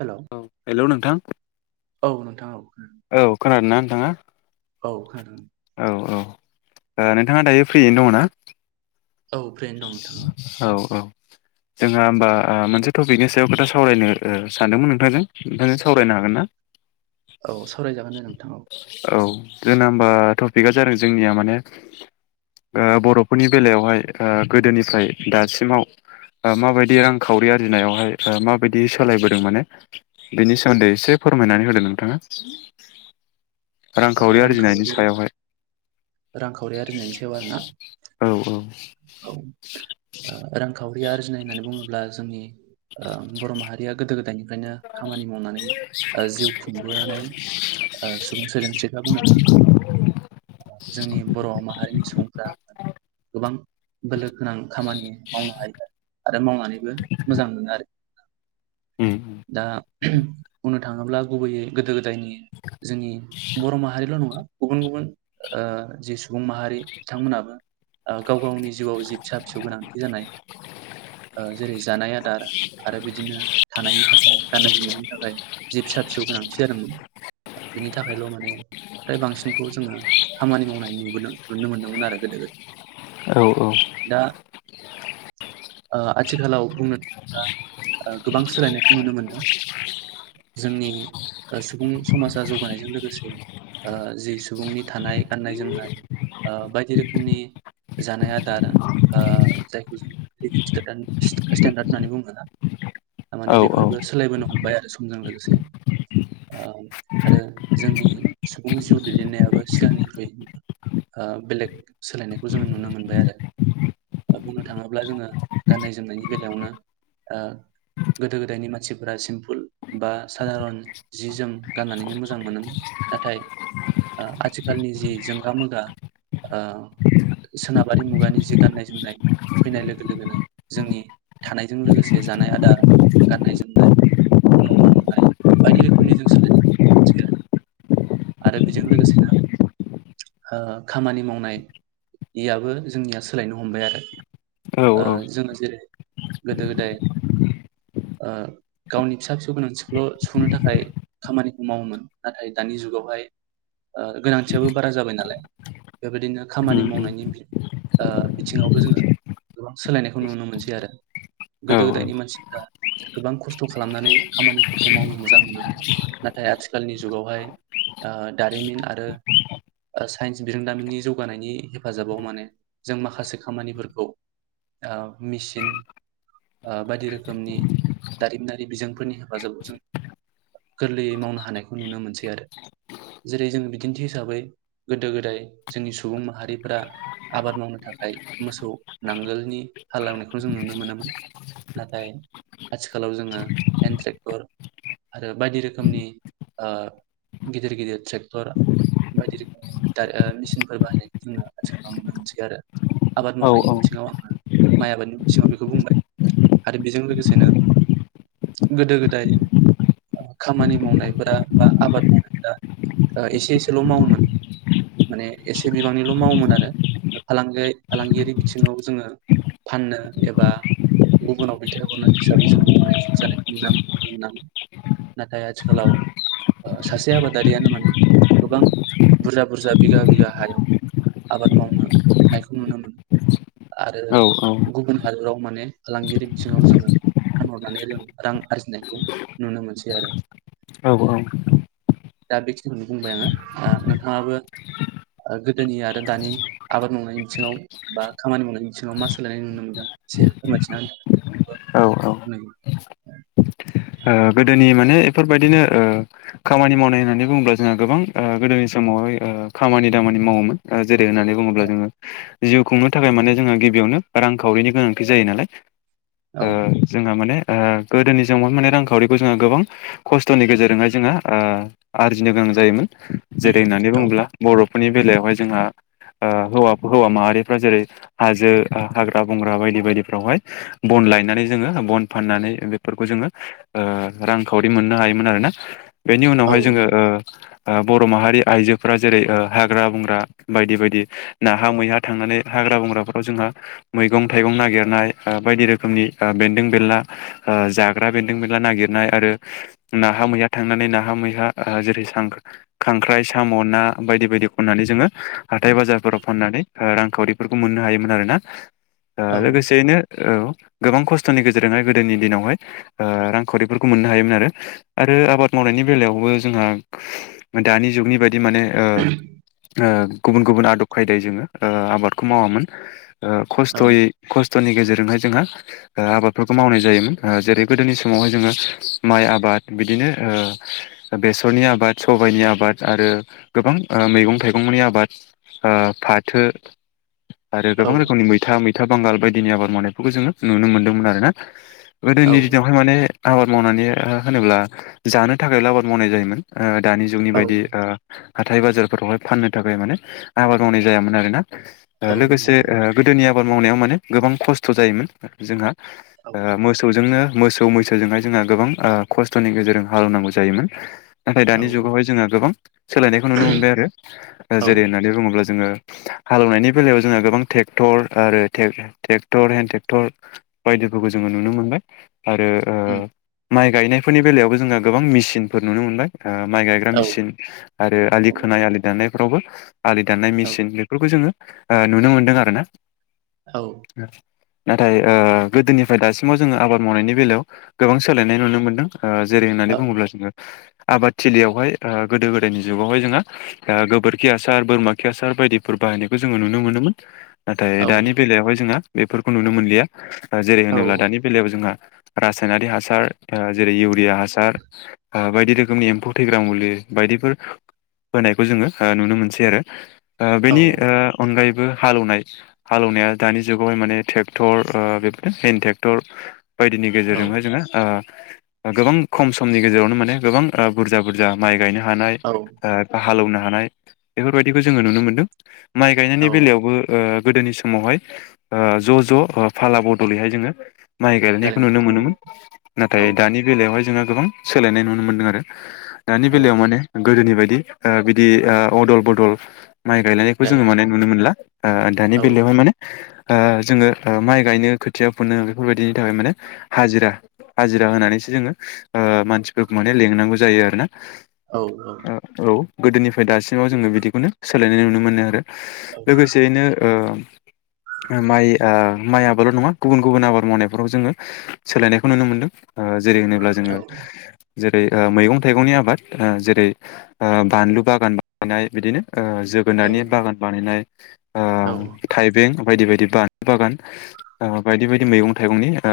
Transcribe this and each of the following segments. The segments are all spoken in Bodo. हेल' औ हेलौ नोंथां। औ नोंथा औ। औ खोनादोंना नोंथाङा? औ खोनादों। औ औ ओ नोंथाङा दायो फ्रियैनो दङोना? औ फ्रियैनो दं नोंथां औ। औ जोंहा होमबा ओ मोनसे टपिकनि सायाव खोथा सावरायनो ओ सानदोंमोन नोंथांजों ओमफाय नों सावरायनो हागोन ना? औ सावरायजागोन दे नोंथां औ औ जोंना होमबा टपिकआ जादों जोंनिया माने ओ बर'फोरनि बेलायावहाय ओ गोदोनिफ्राय दासिमाव ओ माबायदि रांखावरि आरजिनायावहाय बा माबायदि सोलायबोदों माने बिनि सोमोन्दै एसे फोरमायनानै होदो नोंथाङा ओ रांखावरि आरजिनायनि रांखावरि सायावहाय। रांखावरि आरजिनायनि सायाव आरो ना औ औ औ ओ रांखावरि रि आरजिनाय होननानै बुङोब्ला जोंनि बर' माहारिया गोदो गोदायनिफ्रायनो खामानि मावनानै जिउ खुंबोनानै। सुबुं [unintelligible] बुंनो थाङोब्ला। जोंनि बर' माहारिनि सुबुंफ्रा गोबां बोलो गोनां खामानि मावनो हायो आरो मावनानैबो मोजां मोनो आरो दा बुंनो थाङोब्ला गुबैयै गोदो गोद जायनि जोंनि बर' माहारिल' नङा गुबुन गुबुन ओ सुबुं माहारि बिथांमोनाबो गाव गावनि जिउआव जि फिसा फिसौ गोनांथि जानाय ओ जेरै जानाय आदार आरो बिदिनो थानायनि थाखा य गाननाय जोमनायनि थाखाय जि फिसा फिसौ गोनांथि जादोंमोन। बिनि थाखायल' माने फ्राय बांसिनखौ जोङो खामानि मावनाय नुबोदों नुनो मोन्दोंमोन आरो गोदो गोद औ औ। ओ आथिखालाव बुंनो थाङोब्ला गोबां सोलायनाय ननो मोनदों। जोंनि सुबुं समाजा जौगानायजों लोगोसे ओ जि सुबुंनि थानाय गाननाय जोमनाय ओ बायदि रोखोमनि जानाय आदार ओ जायखौ जों स्टेेनडार्ड होन्नानै बुङोना? [inaudible] थारमाने बेफोरबो औ सोलायबोनो हमबाय आरो समजों लोगोसे ओ आरो जोंनि सुबुंनि जिउ दैदेननायाबो सिगांनिख्रुइ ओ बेलेग सोलायनायखौ जोङो नुनो मोनबाय आरो। बुंनो थाङोब्ला जोङो गाननाय जोमनायनि बेलायावनो गोदो गोदायनि मानसिफोरा सिम्पोल बा साादारन जि जोम गाननानैनो मोजां मोनोमोन। नाथाय ओ आथिखालनि जि जोंगा मागा ओ सोनाबारि मुगानि जि गाननाय जोमनाय फैनाय लोगो लोगोनो जोंनि थानायजों लोगोसे जानाय आदार गाननाय जोमनाय न' बां मोननाय बायदि रोखोमनि जों सोलायनाय मोनसै आरो। आरो बेजों लोगोसेनो ओ खामानि मावनाययाबो जोंनिया सोलायनो हमबाय आरो। औ ओ औ जोङो जेरै गोदो गोदाय [inaudible] ओ गावनि फिसा फिसौ गोनांथिखौल' सुफुंनो थाखाय खामानिखौ मावोमोन नाथाय दानि जुगावहाय ओ गोनांथियाबो बारा जाबाय नालाय बेबायदिनो खामानि उम उम मावनायनि ओ बिथिङावबो जोङो गोबां सोलायनायखौ नुनो मोनसै आरो। औ गोदो गोदायनि मानसिफोरा गोबां खस्थ' खालामनानै खामानिफोरखौ मावनो मोजां मोनोमोन नाथाय आथिखालनि जुगावहाय ओ दारिमिन आरो [inaudible] ओ साइन्स बिरोंदामिननि जौगानायनि हेफाजाबाव माने जों माखासे खामानिफोरखौ ओ मिसिन ओ बायदि रोखोमनि दारिमिनारि बिजोंफोरनि हेफाजाबाव जों गोरलैयै मावनो हानायखौ नुनो मोनसै आरो जेरै जोङो बि दिन्थि हिसाबै गोदो गोदाय जोंनि सुबुं माहारिफोरा आबाद मावनो थाखाय मोसौ नांगोलनि हाललावनायखौ जों नुनो मोनामोन। नाथाय आथिखालाव जोङो हेन्द ट्रेकफोर आरो बायदि रोखोमनि ओ गिदिर गिदिर ट्रेक्टर बायदि रोखोमनि दा ओ मेचिनफोर बाहायनायखौ जोङो आथिखालाव नुनो मोनसै आरो। आबाद औ औ मावनायनि औ बिथिङाव आङो माइ आबादनि बिथिङाव बेखौ बुंबाय आरो बेजों लोगोसेनो गोदो गोदाय। खामानि मावनायफोरा बा आबाद मावनायफोरा ओ एसे ओ एसेल' मावोमोन। माने एसे बिबांनिल' मावोमोन आरो फालांगि फालांगियारि बिथिङाव जोङो फाननो एबा गुबुनाव दैथायहरनाय हिसाबै जोङो मावनाय जानायखौ नुनां नुनां नाथाय आथिखालाव ओ सासे आबादारियानो माने गोबां बुरजा बुरजा बिघा बिघा हायाव आबाद मावनो नायखौ नुनो मोनो आरो औ गुबुन हादराव माने फालांगिरि बिथिङाव जोङो फानहरनानै जों रां आरजिनायखौ नुनो मोनसै आरो। औ औ। दा बेखिनिखौनो बुंबाय आङो ओ नोंथाङाबो ओ गोदोनि आरो दानि आबाद मावनायनि बिथिङाव बा खामानि मावनायनि बिथिङाव मा सोलायनाय नुनो मोनदों एसे फोरमायथिना होनाय [inaudible] [unintelligible] ओ गोदोनि माने एफोरबायदिनो ओ खामानि मावनाय होननानै बुङोब्ला जोंहा गोबां ओ गोदोनि समाव हायो ओ खामानि दामानि मावोमोन ओ जेरै होननानै बुङोब्ला जोङो जिउ खुंनो थाखाय माने जोंहा गिबियावनो रांखावरिनि गोनांथि जायो नालाय। औ ओ जोंहा माने ओ गोदोनि जों [unintelligible] रांखौ खावरिखौ जोङो गोबां खस्थ'नि गेजेरजोंहाय जोङो ओ आरजिनो गोनां जायोमोन। जेरै होननानै औ बुङोब्ला बर'फोरनि बेलायावहाय जोंहा ओ हौवा हौवा माहारिफ्रा जेरै हाजो हाग्रा-बंग्रा बायदि बायदिफ्रावहाय बन लायनानै जोङो बन फाननानै बेफोरखौ जोङो ओ रांखावरि मोननो हायोमोन आरोना। बेनि उनावहाय जोङो ओ ओ बर' माहारि आइजोफोरा जेरै ओ हाग्रा-बंग्रा बायदि बायदि नाहा मैहा थांनानै हाग्रा-बंग्राफ्राव जोंहा मैगं-थाइगं नागिरनाय ओ बायदि रोखोमनि ओ बेन्दों बेला ओ ओ जाग्रा बेदों बेन ला नागिरनाय आरो नाहा-मैहा थांनानै नाहा-मैहा जेरै ओ सांख्रा खांख्राइ सा म' ना बायदि बायदि खननानै जोङो हाथाय बाजारफोराव फाननानै ओ रांखावरिफोरखौ मोननो हायोमोन आरोना। ओ औ लोगोसेयैनो औ गोबां खस्थ'नि गेजेरजोंहाय गोदोनि दिनावहाय ओ रां खावरिफोरखौ मोननो हायोमोन आरो। आरो आबाद मावनायनि बेलायावबो जोंहा दानि जुगनि बाय दि माने ओ ओ गुबुन गुबुन आदब खायदायै जोङो ओ आबादखौ मावामोन। ओ औ खस्थ'यै खस्थ'नि गेजेरजोंहाय जोंहा ओ आबादफोरखौ मावनाय जायोमोन। ओ जेरै गोदोनि समावहाय जोङो माइ आबाद बिदिनो ओ बेसरनि आबाद सबाइनि आबाद आरो ओ गोबां ओ मैगं थाइगंनि आबाद ओ फाथो आरो औ गोबां रोखोमनि मैथा, मैथा बांगाल बायदिनि आबाद मावनायफोरखौ जोङो नुनो मोन्दोंमोन आरो ना। औ गोदोनि दिनावहाय माने आबाद मावनानै ओ होनोब्ला जानो थाखायल' आबाद मावनाय जायोमोन। ओ दानि जुगनि औ बाय ओ औ लोगोसे नंगौ ओ गोदोनि आबाद मावनायाव माने गोबां खस्थ' जायोमोन जोंहा औ ओ मोसौजोंनो मोसौ मैसोजोंहाय जोंहा गोबां ओ खस्थ'नि गेजेरजों हालेवनांगौ जायोमोन। नाथाय औ दानि जुगावहाय जोंहा गोबां सोलायनायखौ नुनो मोनबाय आरो। ओ औ जेरै होननानै बुङोब्ला जोङो हालेवनायनि बेलायाव जोंहा गोबां टेक्टर आरो टेक-टेक्टर हेन्द ट्रेक्टर बाय दिफोरखौ जोङो नुनो मोनबाय। आरो ओ उम माइ गायनायफोरनि बेलायावबो जोंहा गोबां मेसिनफोर नुनो मोनबाय। ओ माइ गायग्रा औ मेसिन आरो आलि औ खोनाय आलि दान्नायफ्रावबो आलि दाननाय औ मेसिन बेफोरखौ जोङो ओ नुनो मोनदों आरो ना। औ। नाथाय ओ गोदोनिफ्राय दासिमाव जोङो आबाद मावनायनि बेलायाव गोबां सोलायनाय नुनो मोनदों। ओ जेरै होननानै बुङोब्ला जोङो आबाद थिलियावहाय ओ गोदो‌ गोदायनि जुगावहाय जोंहा ओ गोबोरखि हासार बोरमा खि हासार बायदिफोर बा हायनायखौ जोङो नुनो मोनोमोन। नाथाय औ दानि बेलायावहाय जोंहा बेफोरखौ नुनो मोनलिया। ओ जेरै होनोब्ला दानि बेलायाव जोंहा रासायनारि हासार ओ जेरै इउरिया हासार ओ बायदि रोखोमनि एम्फौ थैग्रा मुलि बायदिफोर होनायखौ जोङो ओ नुनो मोनसै आरो ओ बेनि ओ अनगायै बो हालेवनाय हालेवनाया दानि जुगावहाय माने ट्रेक्टर बे हेन्द ट्रेक्टर बायदिनि गेजेरजोंहाय जोङो ओ गोबां खम समनि गेजेरावनो माने गोबां बुरजा बुरजा माइ गायनो हानाय औ ओ हालौनो हानाय बेफोरबायदिखौ जोङो नुनो मोनदों माइ गायनायनि औ बेलायावबो गोदोनि समावहाय ओ ज' ज' फाला बदलैहाय जोङो माइ गायनायखौ नुनो गालायनायखौ मोनोमोन मोनो औ नाथाय दानि बेलायावहाय जोंहा गोबां सोलायनाय नुनो मोनदों आरो। दानि औ बेलायाव माने गोदोनि बायदि ओ बिदि ओ अदल बदल माइ गायनायखौ जोङो माने गालायनाय नुनो मोनला दानि औ बेलायावहाय माने ओ जोङो ओ माइ गायनो खोथिया फुनो बेफोरबायदि थाखाय माने हाजिरा हाजिरा होनानैसो जोङो ओ मानसिफोरखौ माने लेंनांगौ जायो आरोना। औ औ औ गोदोनिफ्राय दासिमाव जोङो बिदिखौनो सोलायनाय नुनो मोनो आरो। औ लोगोसेयैनो ओ माइ माइ आबादल' नङा गुबुन गुबुन आबाद मावनायफ्राव जोङो सोलायनायखौ नुनो मोनदों। ओ जेरै होनोब्ला जोङो जेरै ओ मैगं थाइगंनि आबाद जेरै ओ बानलु बागान बानायनाय बिदिनो ओ औ जोगोनारनि बागान बानायनाय थाइबें बायदि बायदि बानलु बागान ओ बायदि बायदि मैगं थाइगंनि ओ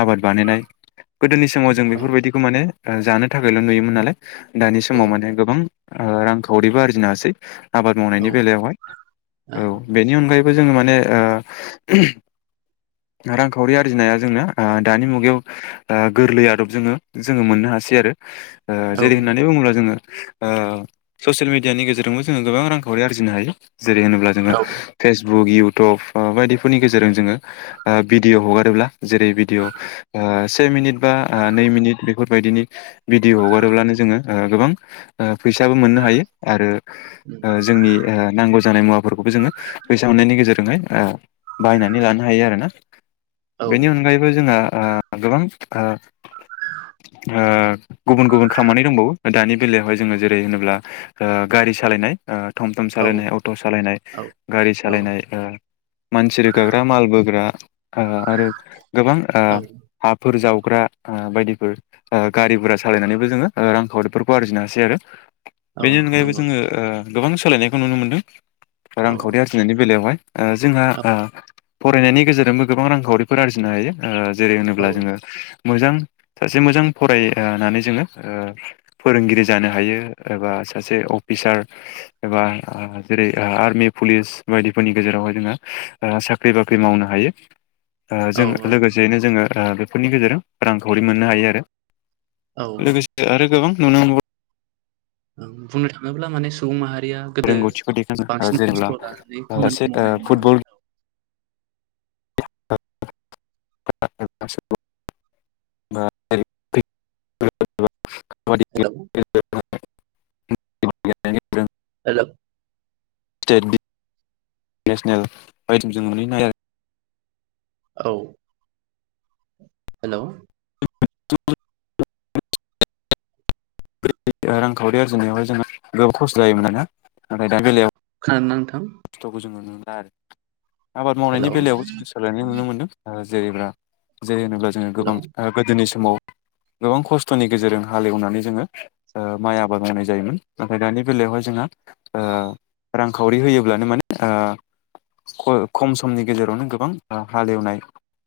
आबाद बानायनाय गोदोनि समाव जों बेफोरबायदिखौ माने जानो थाखायल' नुयोमोन नालाय दानि औ समाव माने गोबां ओ रांखावरिबो आरजिनो हासै आबाद औ मावनायनि बेलायावहाय ओं औ बेनि अनगायै बो जोङो माने ओ रां खावरि आरजिनाया जोंना दानि मुगायाव गोरलै आदब जोङो जोङो मोननो हासै आरो ओ औ जेरै होननानै बुङोब्ला जोङो ओ ससियेल मिडियानि गेजेरजोंबो जोङो गोबां रांखावरि आरजिनो हायो। जेरै होनोब्ला जोङो औ फेसबुक इयउटुब बायदिफोरनि गेजेरजों जोङो ओ बि डिअ हगारोब्ला जेरै भिदिअ से मिनिट बा नै मिनिट बेफोरबायदिनि भिडिअ हगारोब्लानो जोङो ओ गोबां फैसाबो मोननो हायो आरो ओ जोंनि ओ नांगौ जानाय मुवाफोरखौबो जोङो फैसा मोननायनि गेजेरजोंहाय बायनानै लानो हायो आरोना। उम, औ बेनि अनगायैबो जोंहा गोबां ओ [inaudible] गुबुन गुबुन खामानि दंबावो दानि बेलायावहाय जोङो जेरै होनोब्ला ओ गारि सालायनाय ओ थम थम औ सालायनाय अट' सालायनाय औ गारि औ सालायनाय ओ मानसि रोगाग्रा माल बोग्रा ओ आरो गोबां ओ औ हाफोर जाव ग्रा बायदिफोर गारि गुरा सालायनानैबो जोङो रांखावरिफोरखौ आरजिनो हासै आरो औ बेनि अनगायैबो नंगौ जोङो ओ गोबां सोलायनायखौ नुनो मोनदों औ रांखावरि आरजिनायनि बेलायावहाय। ओ जोंहा औ फरायनायनि गेजेरजोंबो गोबां रांखावरिफोर आरजिनो हायो ओ जेरै होनोब्ला जोङो मोजां सासे मोजां फराय ओ नानै जोङो ओ फोरोंगिरि जानो हायो एबा सासे अफिसार एबा जेरै आर्मि पुलिस बायदिफोरनि गेजेरावहाय जोङो ओ साख्रि बाख्रि मावनो हायो। ओ औ जों लोगोसेयैनो जोङो बेफोरनि गेजेरजों रांखावरि मोननो हायो आरो। औ लोगोसे आरो गोबां नुनो बुंनो थाङोब्ला माने सुबुं माहारि या गोदो रोंगौथिखौ देखायनो बांसिन जेनेबा खस्थ' लानानै सासे खामानिखौ ओ मावनाय नुनो फुटबल मोनो [unintelligible] [unintelligible] हेलौ [unintelligible] हेल' [unintelligible] औ हेलौ [unintelligible] [unintelligible] रांखावरि आरजिनायावहाय जोंङो गोबां खस्थ' जायोमोन आरोना नाथाय दा बेलायाव आरो नोंथां खस्थ'खौ जोङो नुनो मोनला आरो आबाद मावनायनि हेलौ बेलायावबो जों सोलायनाय नुनो मोनदों ओ जेरैब्ला जेरै होनोब्ला जोङो गोबां हेलौ ओ गोदोनि समाव गोबां खस्थ'नि गेजेरजों हालएवनानै जोङो ओ माइ आबाद मावनाय जायोमोन नाथाय दानि बेलायावहाय जोंहा ओ रांखावरि होयोब्लानो माने ओ ख खम समनि गेजेरावनो गोबां हालएवनाय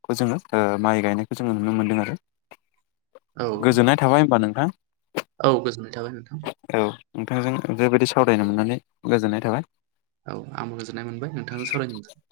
खौ जोङो ओ माइ गायनायखौ जोङो नुनो मोनदों आरो। औ गोजोननाय थाबाय होमबा नोंथां। औ गोजोननाय थाबाय नोंथां। औ नोंथांजों बेबायदि सावरायनो मोननानै गोजोननाय थाबाय। औ आंबो गोजोननाय मोनबाय नोंथांजों सावरायनो मोनना।